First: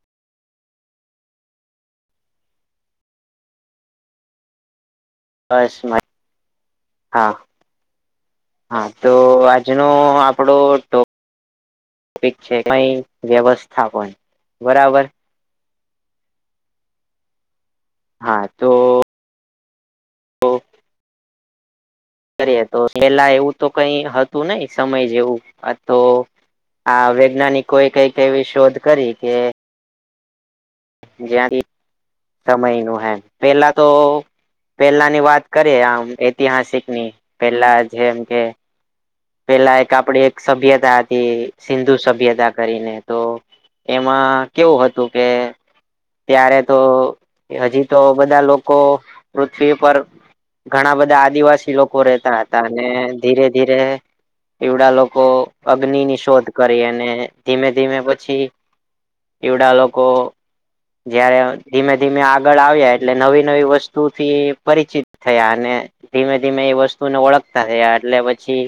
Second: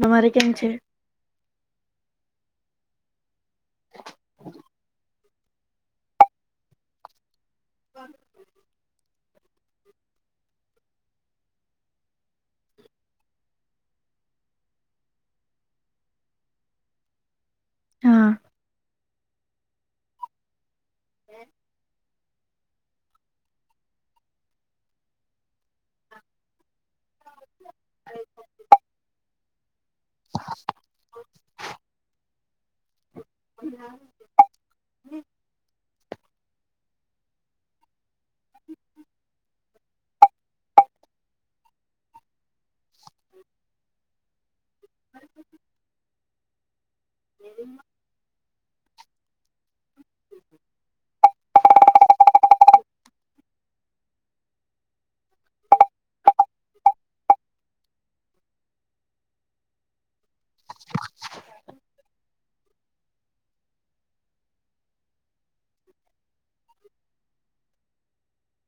તમારે કેમ છે? બસમાં હા હા તો આજ જેનો આપડો ટો છે કઈ વ્યવસ્થાપન બરાબર હા તો તો [inaudible] કરી તો પેલા એવું તો કઈ હતું નહ સમય જેવું તો આ વૈજ્ઞાનિકો એ કઈક એવી શોધ કરી કે જ્યાંથી સમય નું હેમ પેલા તો પેલા ની વાત કરીએ આમ ઐતિહાસિક ની પેલા જે એમ કે પેલા એક આપડી એક સભ્યતા હતી. સિંધુ સભ્યતા કરીને તો એમાં કેવું હતું કે ત્યારે તો હજી તો બધા લોકો પૃથ્વી પર ઘણા બધા આદિવાસી લોકો રહેતા હતા અને ધીરે ધીરે. એવડા લોકો અગ્નિ ની શોધ કરી અને ધીમે ધીમે પછી એવડા લોકો જયારે ધીમે ધીમે આગળ આવ્યા એટલે નવી નવી વસ્તુથી પરિચિત થયા અને ધીમે ધીમે એ વસ્તુને ઓળખતા થયા એટલે પછી.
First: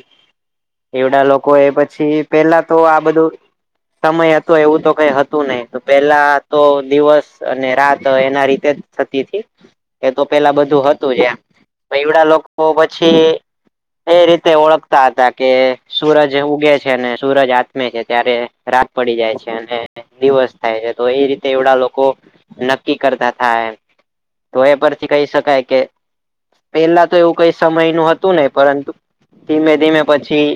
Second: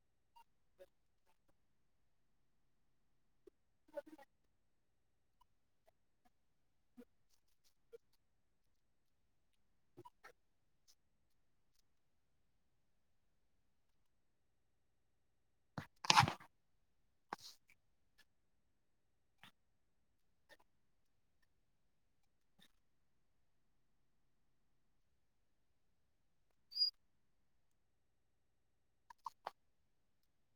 એવડા લોકો એ પછી પેલા તો આ બધું સમય હતો એવું તો કઈ હતું નહિ પેલા તો દિવસ અને રાત એના રીતે જ થતી હતી. એ તો પેલા બધું હતું જ એમ એવડા લોકો પછી. એ રીતે ઓળખતા હતા. કે સૂરજ ઉગે છે, અને સૂરજ આત્મે છે, ત્યારે રાત પડી જાય છે. અને દિવસ થાય છે તો એ રીતે એડા લોકો નક્કી કરતા થાય. તો એ પરથી કહી શકાય કે પેલા તો એવું કઈ સમય નું હતું નહિ પરંતુ ધીમે ધીમે. પછી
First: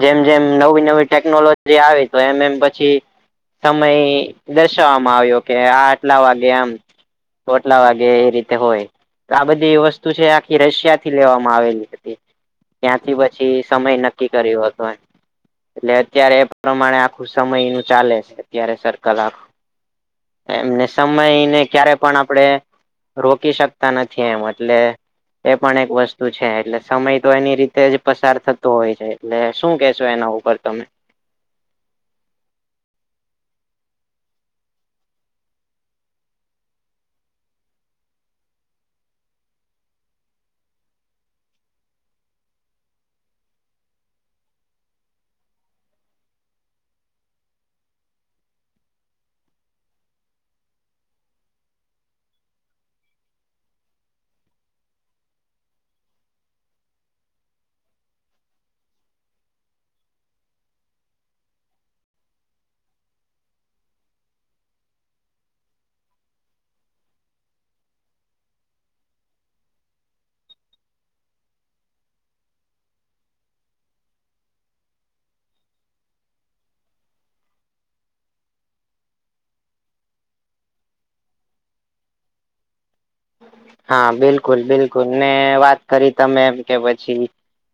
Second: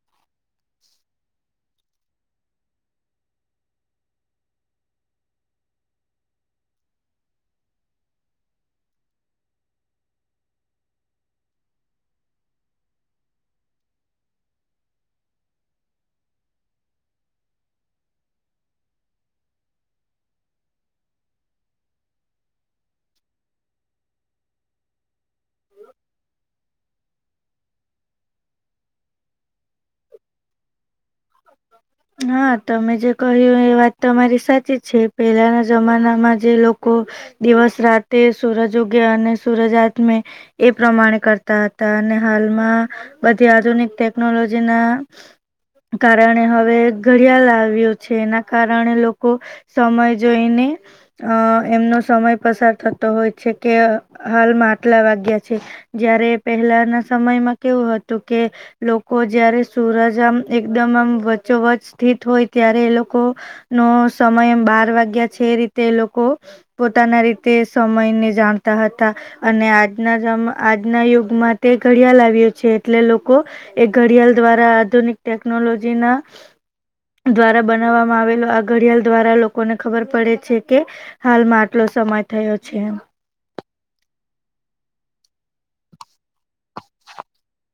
જેમ જેમ નવી નવી ટેકનોલોજી આવી. તો એમ એમ પછી સમય દર્શાવવામાં આવ્યો કે આ આટલા વાગે આમ. ખોટલા વાગે એ રીતે હોય. આ બધી એ વસ્તુ છે, આખી રશિયા થી લેવામાં આવેલી હતી. ત્યાંથી પછી સમય નક્કી કર્યો હતો. એટલે અત્યારે એ પ્રમાણે આખું સમય નું ચાલે છે, અત્યારે સર્કલ આખ એમને સમયને ક્યારે પણ આપડે રોકી શકતા નથી. એમ એટલે એ પણ એક વસ્તુ છે. એટલે સમય તો એની રીતે જ પસાર થતો તો હોય જાય. એટલે શું કેહેશો એના ઉપર તમે? [inaudible] હા તમે જે કહ્યું એ વાત તમારી સાચી જ છે. પેલાના જમાનામાં જે લોકો દિવસ રાતે સૂરજ ઉગ્યા અને સૂરજ આથમે એ પ્રમાણે કરતા હતા. અને હાલમાં બધી આધુનિક ટેકનોલોજીના કારણે હવે ઘડિયાળ આવ્યું છે. એના કારણે લોકો સમય જોઈને- અ એમનો સમય પસાર થતો હોય છે, કે હાલમાં આટલા વાગ્યા છે. જયારે પહેલાના સમયમાં કેવું હતું કે લોકો જયારે સુરજ આમ એકદમ આમ વચોવચ સ્થિત હોય ત્યારે એ લોકો નો સમય બાર વાગ્યા છે રીતે લોકો પોતાના રીતે સમયને જાણતા હતા. અને આજના આજના યુગમાં તે ઘડિયાળ આવ્યુ છે. એટલે લોકો એ ઘડિયાળ દ્વારા આધુનિક ટેકનોલોજી ના દ્વારા બનાવવામાં આવેલો આ ઘડિયાળ દ્વારા લોકોને ખબર પડે છે કે હાલમાં આટલો સમય થયો છે. હા. બિલકુલ બિલકુલ. ને વાત કરી તમે મ કે પછી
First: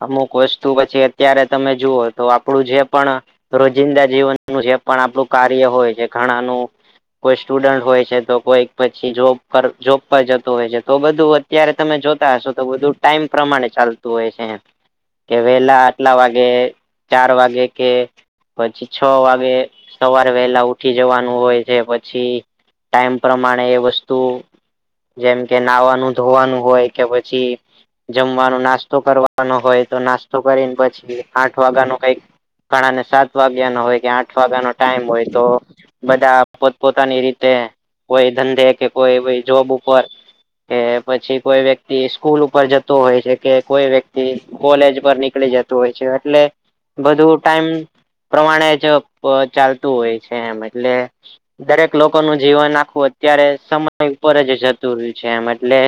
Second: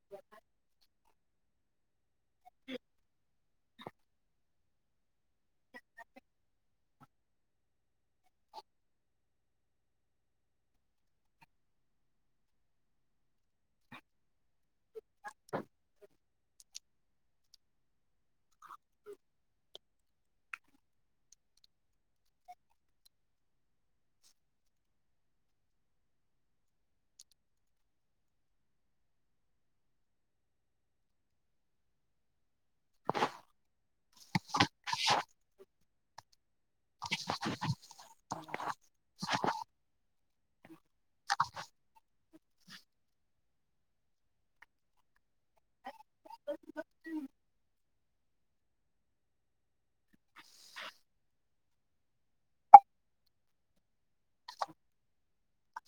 અમુક વસ્તુ પછી અત્યારે તમે જુઓ તો આપડું જે પણ રોજિંદા જીવનનું જે પણ આપણું કાર્ય હોય છે. ઘણાનું કોઈ સ્ટુડન્ટ હોય છે તો કોઈ પછી જોબ કર જોબ ર જતું હોય છે તો બધું અત્યારે તમે જોતા હશો તો બધું ટાઈમ પ્રમાણે ચાલતું હોય છે. કે વેલા આટલા વાગે ચાર વાગે કે પછી છ વાગે સવાર વહેલા ઉઠી જવાનું હોય છે. પછી ટાઈમ પ્રમાણે એ વસ્તુ જેમ કે નાહવાનું ધોવાનું હોય કે પછી જમવાનું નાસ્તો કરવાનો હોય તો નાસ્તો કરીને પછી આઠ વાગ્યા ન કઈક ઘણા ને સાત વાગ્યા નો હોય કે આઠ વાગ્યાનો ટાઈમ હોય તો બધા પોતપ પોતાની રીતે કોઈ ધંધે કે કોઈ જોબ ઉપર કે પછી કોઈ વ્યક્તિ સ્કૂલ ઉપર જતો હોય છે કે કોઈ વ્યક્તિ કોલેજ પર નીકળી જતો. હોય એટલે બધું ટાઈમ પ્રમાણે જ ચાલ હોય છે એમ એટલે દરેક લોકો ન જીવન આખું અત્યારે સમય ઉપર જ જતું. ર છે એમ એટલે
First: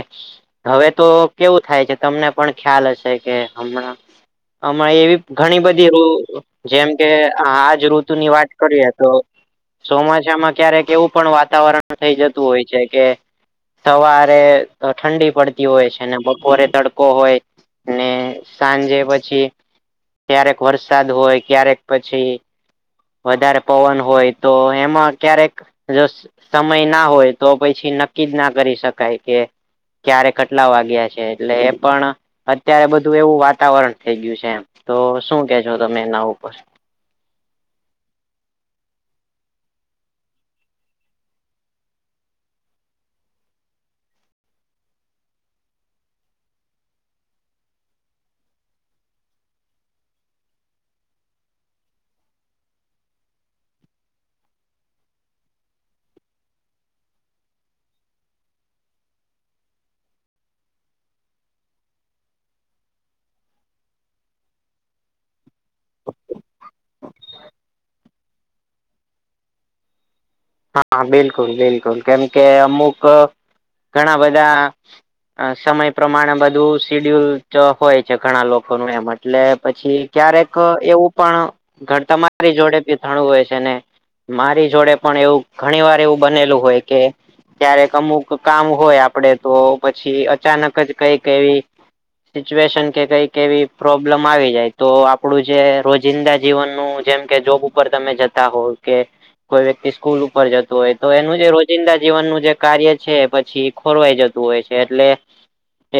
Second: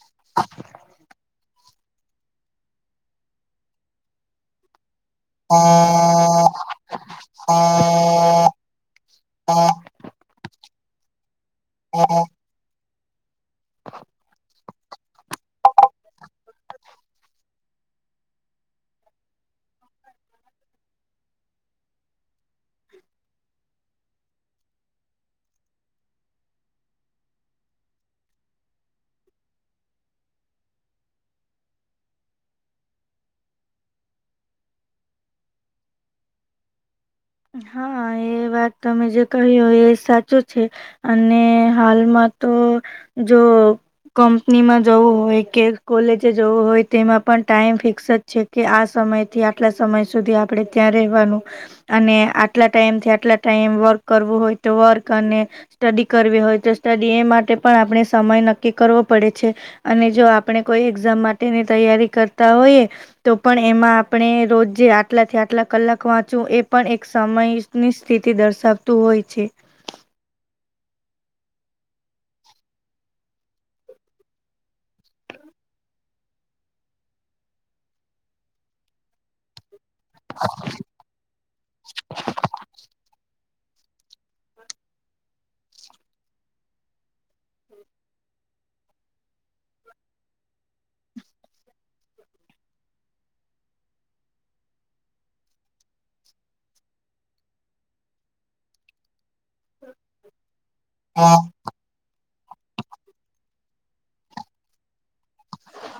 હવે તો કેવું થાય છે તમને પણ ખ્યાલ હશે કે હમણાં હમણાં એવી ઘણી બધી. જેમ કે આજ ઋતુ ની વાત કરીએ તો ચોમાસામાં ક્યારેક એવું પણ વાતાવરણ થઇ જતું હોય છે કે સવારે ઠંડી પડતી હોય છે ને બપોરે તડકો હોય. ને સાંજે પછી ક્યારેક વરસાદ હોય ક્યારેક પછી વધારે પવન હોય તો એમાં ક્યારેક જો સમય ના હોય તો પછી નક્કી જ ના કરી શકાય કે ક્યારે ખટલા વાગયા છે એટલે એ પણ અત્યારે બધું એવું વાતાવરણ થઈ ગયું છે એમ તો શું કેજો તમે એના ઉપર? હા એ વાત તમે જે કહ્યું એ સાચું છે. અને હાલમાં તો જો કંપનીમાં જવું હોય કે કોલેજે જવું હોય તેમાં પણ ટાઈમ ફિક્સ જ છે કે આ સમય થી આટલા સમય સુધી આપડે ત્યાં રવાનું અને આટલા ટાઈમથી આટલા ટાઈમ વર્ક કરવું હોય તો વર્ક અને સ્ટડી કરવી હોય તો સ્ટડી એ માટે પણ આપણે સમય નક્કી કરવો પડે છે અને જો આપણે કોઈ એક્ઝામ માટેની તૈયારી કરતા હોઈએ તો પણ એમાં આપણે રોજ જે આટલા થી આટલા કલાક વાંચવું એ પણ એક સમયની સ્થિતિ દર્શાવતું હોય છે હા બિલકુલ બિલકુલ કેમ કે અમુક ઘણા બધા અ સમય પ્રમાણે બધું સિડ્યુલ હોય છે ઘણા લોકોનું એ માટે એટલે પછી ક્યારેક એવું પણ ઘર તમારી જોડેી થણું હોય છે છેને મારી જોડે પણ એવું ઘણી વાર એવું બનેલું હોય કે ક્યારેક અમુક કામ હોય આપડે તો પછી અચાનક જ કઈક એવી સિચ્યુએશન કે કઈક એવી પ્રોબ્લેમ આવી જાય તો આપડું જે રોજિંદા જીવનનું જેમ કે જોબ ઉપર તમે જતા હોવ કે કોઈ વ્યક્તિ સ્કૂલ ઉપર જતું હોય તો હા એનું રજ જિંદા જીવનનું જે કાર્ય છે પછી ખોરવાઈ જતું હોય છે એટલે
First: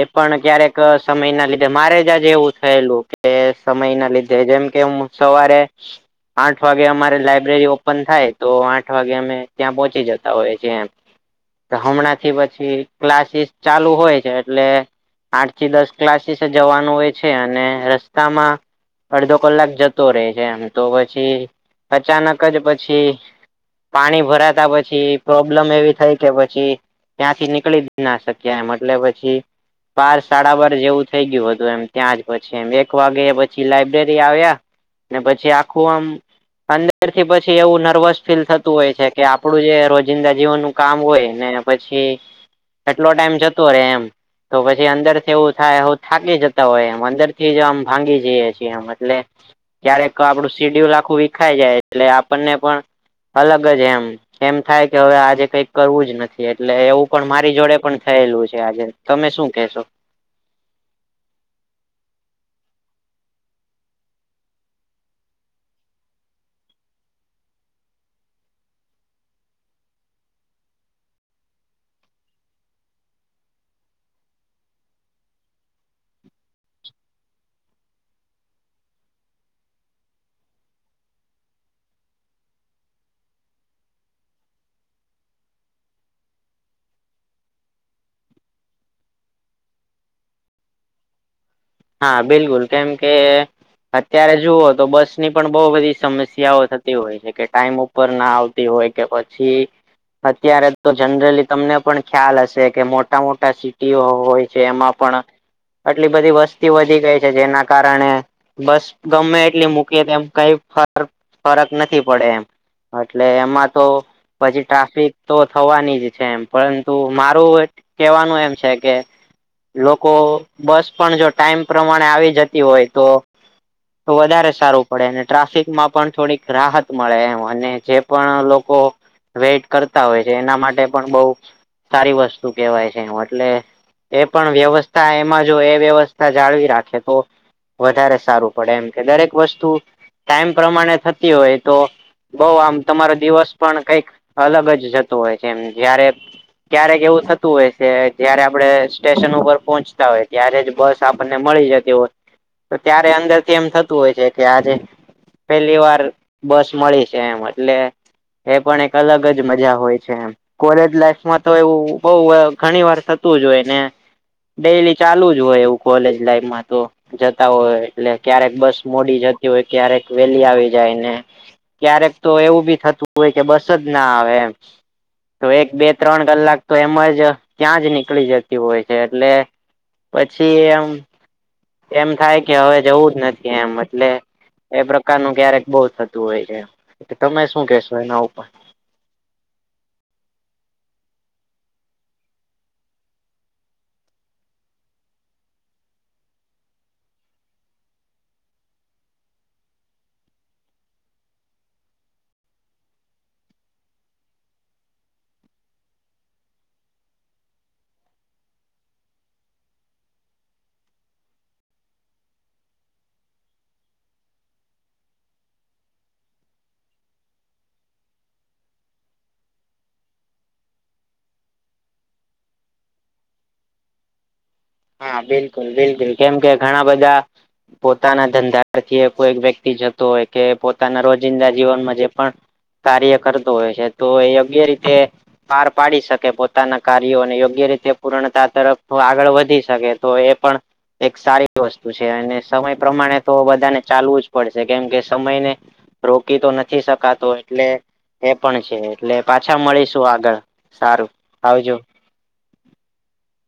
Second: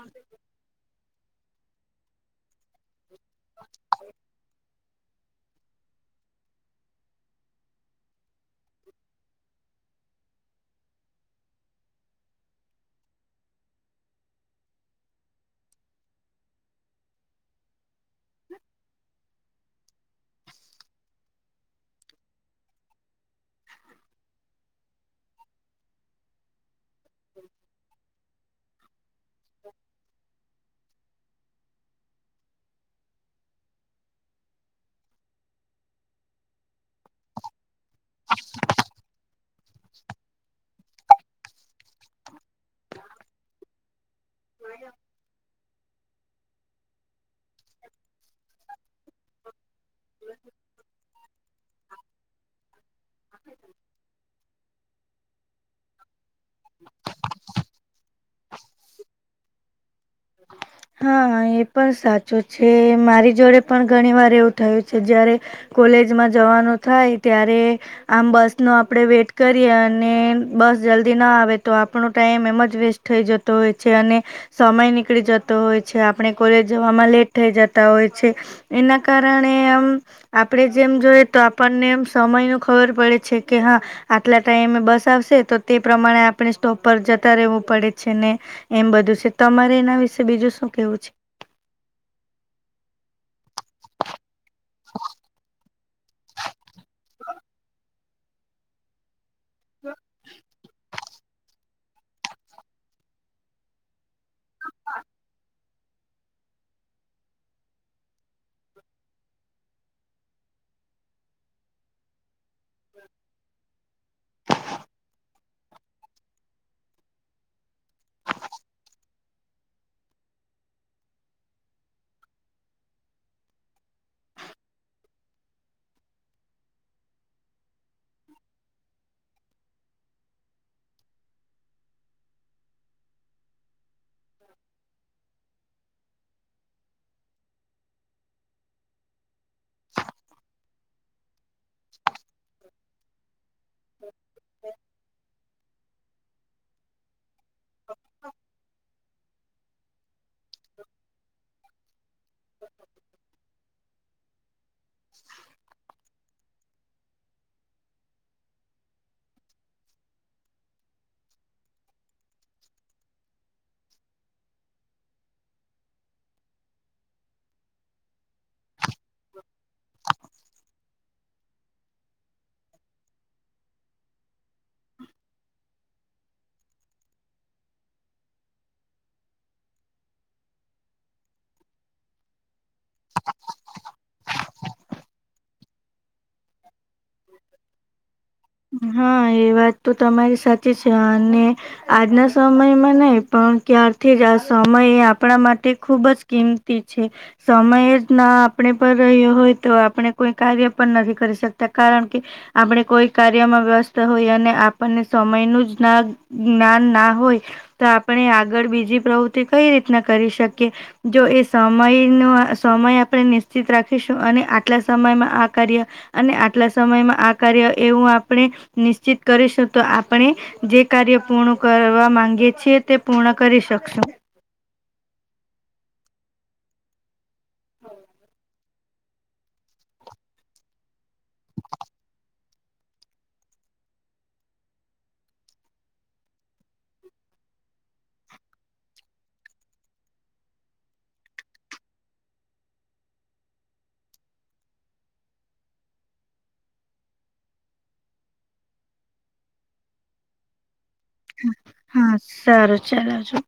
એ પણ ક્યારેક સમય ના લીધે મારે જ આજે એવું થયેલું કે સમય ના લીધે જેમ કે સવારે આઠ વાગે અમારે લાઈબ્રેરી ઓપન થાય તો આઠ આઠ વાગે અમે ત્યાં પહોંચી જતા હોયી એમ. હમણાં થી પછી ક્લાસીસ ચાલુ હોય છે એટલે આઠ થી દસ ક્લાસીસ જવાનું હોય છે અને રસ્તામાં અડધો કલાક જતો રહેે છે એમ તો પછી અચાનક જ પછી પાણી ભરાતા પછી પ્રોબ્લેમ એવી થઈ કે પછી ત્યાંથી નીકળી જ ના શકે કેમ એટલે પછી બાર સાડા બાર જેવું થઈ ગયું હતું એમ ત્યાં જ પછી એ એક વાગ્યા પછી લાયબ્રેરી આવ્યા ને પછી આખું આમ અંદર થી પછી એવું નર્વસ ફીલ થતું હોય છે કે આપડું જે રોજિંદા જીવનનું કામ હોય ને પછી કેટલો ટાઈમ જતો રે એમ તો પછી અંદર થવું થાય હ થાકી જતા હોય એમ અંદર થી જ આમ ભાંગી જઈએ છીએ એમ એટલે ક્યારેક આપડું સીડ્યુલ આખું વિખાય જાય એટલે આપણને પણ અલગ જ એમ એમ થાય કે હવે આજે કઈક કરવું જ નથી એટલે એવું પણ મારી જોડે પણ થયેલું છે આજે તમે શું કેશો? હા એ પણ સાચું છે મારી જોડે પણ ઘણી વાર એવું થયું છે જયારે કોલેજમાં જવાનું થાય ત્યારે આમ બસ નો આપડે વેટ કરીએ અને બસ જલ્દી ના આવે તો આપણો ટાઈમ એમ જ વેસ્ટ થઈ જતો હોય છે અને સમય નીકળી જતો હોય છે આપણે કોલેજ જવામાં લેટ થઈ જતા હોય છે એના કારણે આમ આપણેે જેમ જોઈએ તો આપણને એમ સમય ન ખબર પડે છે કે હા આટલા ટાઈમે બસ આવશે તો તે પ્રમાણે આપણે સ્ટોપ પર જતા રહેવું પડે છે ને એમ બધું છે તમારે એના વિશે બીજું શું કેવું છે. હા બિલકુલ કેમ કે અત્યારે જુઓ તો બસ ની પણ બહુ બધી સમસ્યાઓતી તે હોય છે કે ટાઈમ ઉપર ના આવતી હોય કે પછી અત્યારે તો જનરલી તમને પણ ખ્યાલ હશે કે મોટા મોટા સિટીઓ હોય છે એમાં પણ આટલી બધી વસ્તી વધી ગઈ છે જેના કારણે બસ ગમે એટલી મૂકીએ તો એમ કઈ ફ ફરક નથી પડે એમ. એટલે એમાં તો પછી ટ્રાફિક તો થવાની જ છે એમ પરંતુ મારું એ કેવાનું એમ છે કે લોકો બસ પણ જો ટાઈમ પ્રમાણે આવી જતી હોય તો તો વધારે સારું પડે અને ટ્રાફિકમાં પણ થોડીક રાહત મળે એમ અને જે પણ લોકો વેઇટ કરતા હોય છે એના માટે પણ બઉ સારી વસ્તુ કેહેવાય છે એટલે એ પણ વ્યવસ્થા એમાં જો એ વ્યવસ્ થા જાળવી રાખે તો વધારે સારું પડે એમ કે દરેક વસ્ત ટાઈમ પ્રમાણે થતી હોય તો બઉ આમ તમારો દિવસ પણ કઈક અલગ જ જતો હોય છે એમ. જયારે ક્યારેક એવું થતું હોય છે જયારે આપડ સ્ટેશન ઉપર પહોંચતા હોય જય્યારે જ બસ આપણને મળી જતી હોય તો ત્યારે અંદરથી એમ થતું હોય છે કે આજે પેલી વાર બસ મળી છે એમ એટલે એ પણ એક અલગ જ મજા હોય છે એમ. કોલેજ લાઈફમાં તો એવું બઉ વા ઘણી વાર થતું જ હોય ને. ડેલી ચાલુ જ હોય એવું કોલેજ લાઈફમાં તો. જતા હોય એટલે ક્યારેક બસ મોડી જતી હોય ક્યારેક વેલી આવી જાય ને. ક્યારેક તો એવું બી થતું હોય કે બસ જ ના આવે એમ. તો એક બે ત્રણ કલાક તો એમ જ ત્યાં જ નીકળી જતી હોય છે એટલે પછી એમ એમ થાય કે હવે જવું જ નથી એમ એટલે એ પ્રકારનું ક્યારેક બહુ થતું હોય છે તમે શું કેશો એના ઉપર. હા એ વાત તો તમારી સાચી છે અને આજના સમયમાં નહી પણ ક્યારથી જ આ સમય આપણા માટે ખુબ જ કીમ તી છે. સમય જ ના આપણેે પણ રહ્યો હોય તો આપણે કોઈ કાર્ય પણ નથી કરી શકતા. કારણ કે આપણે કોઈ કાર્યમાં વ્યસ્ત હોય અને આપણને સમયનું જ ના જ્ઞાન ના હોય તો આપણે આગળ બીજી પ્રવૃત્તિ કઈ રીતના કરી શકીએ. જો એ સમયનો સમય આપણે નિશ્ચિત રાખીશું અને આટલા સમયમાં આ કાર્ય અને આટલા સમયમાં આ કાર્ય એવું આપણે નિશ્ચિત કરીશું તો આપણે જે કાર્ય પૂર્ણ કરવા માંગે છીએ તે પૂર્ણ કરી શકશું. હા બિલકુલ-બિલકુલ કેમ કે ઘણા બધા પોતાના ધંધાથી કોઈ વ્યક્તિ જતો હોય કે પોતાના રોજ જિંદા જીવનમાં જે પણ કાર્ય કરતો હોય છે તો યોગ્ય રીતે પાર પાડી શકે પોતાના કાર્યોને યોગ્ય રીતે પૂર્ણતા તરફ આગળ વધી શકે તો એ પણ એક સારી વસ્તુ છે અને સમય પ્રમાણે તો બધાને ચાલવું જ પડશે કેમ કે સમયને રોકી તો નથી શકાતો એટલે એ પણ છે એટલે પાછા મળીશું આગળ સારું આવજો. હા સારું ચાલજો.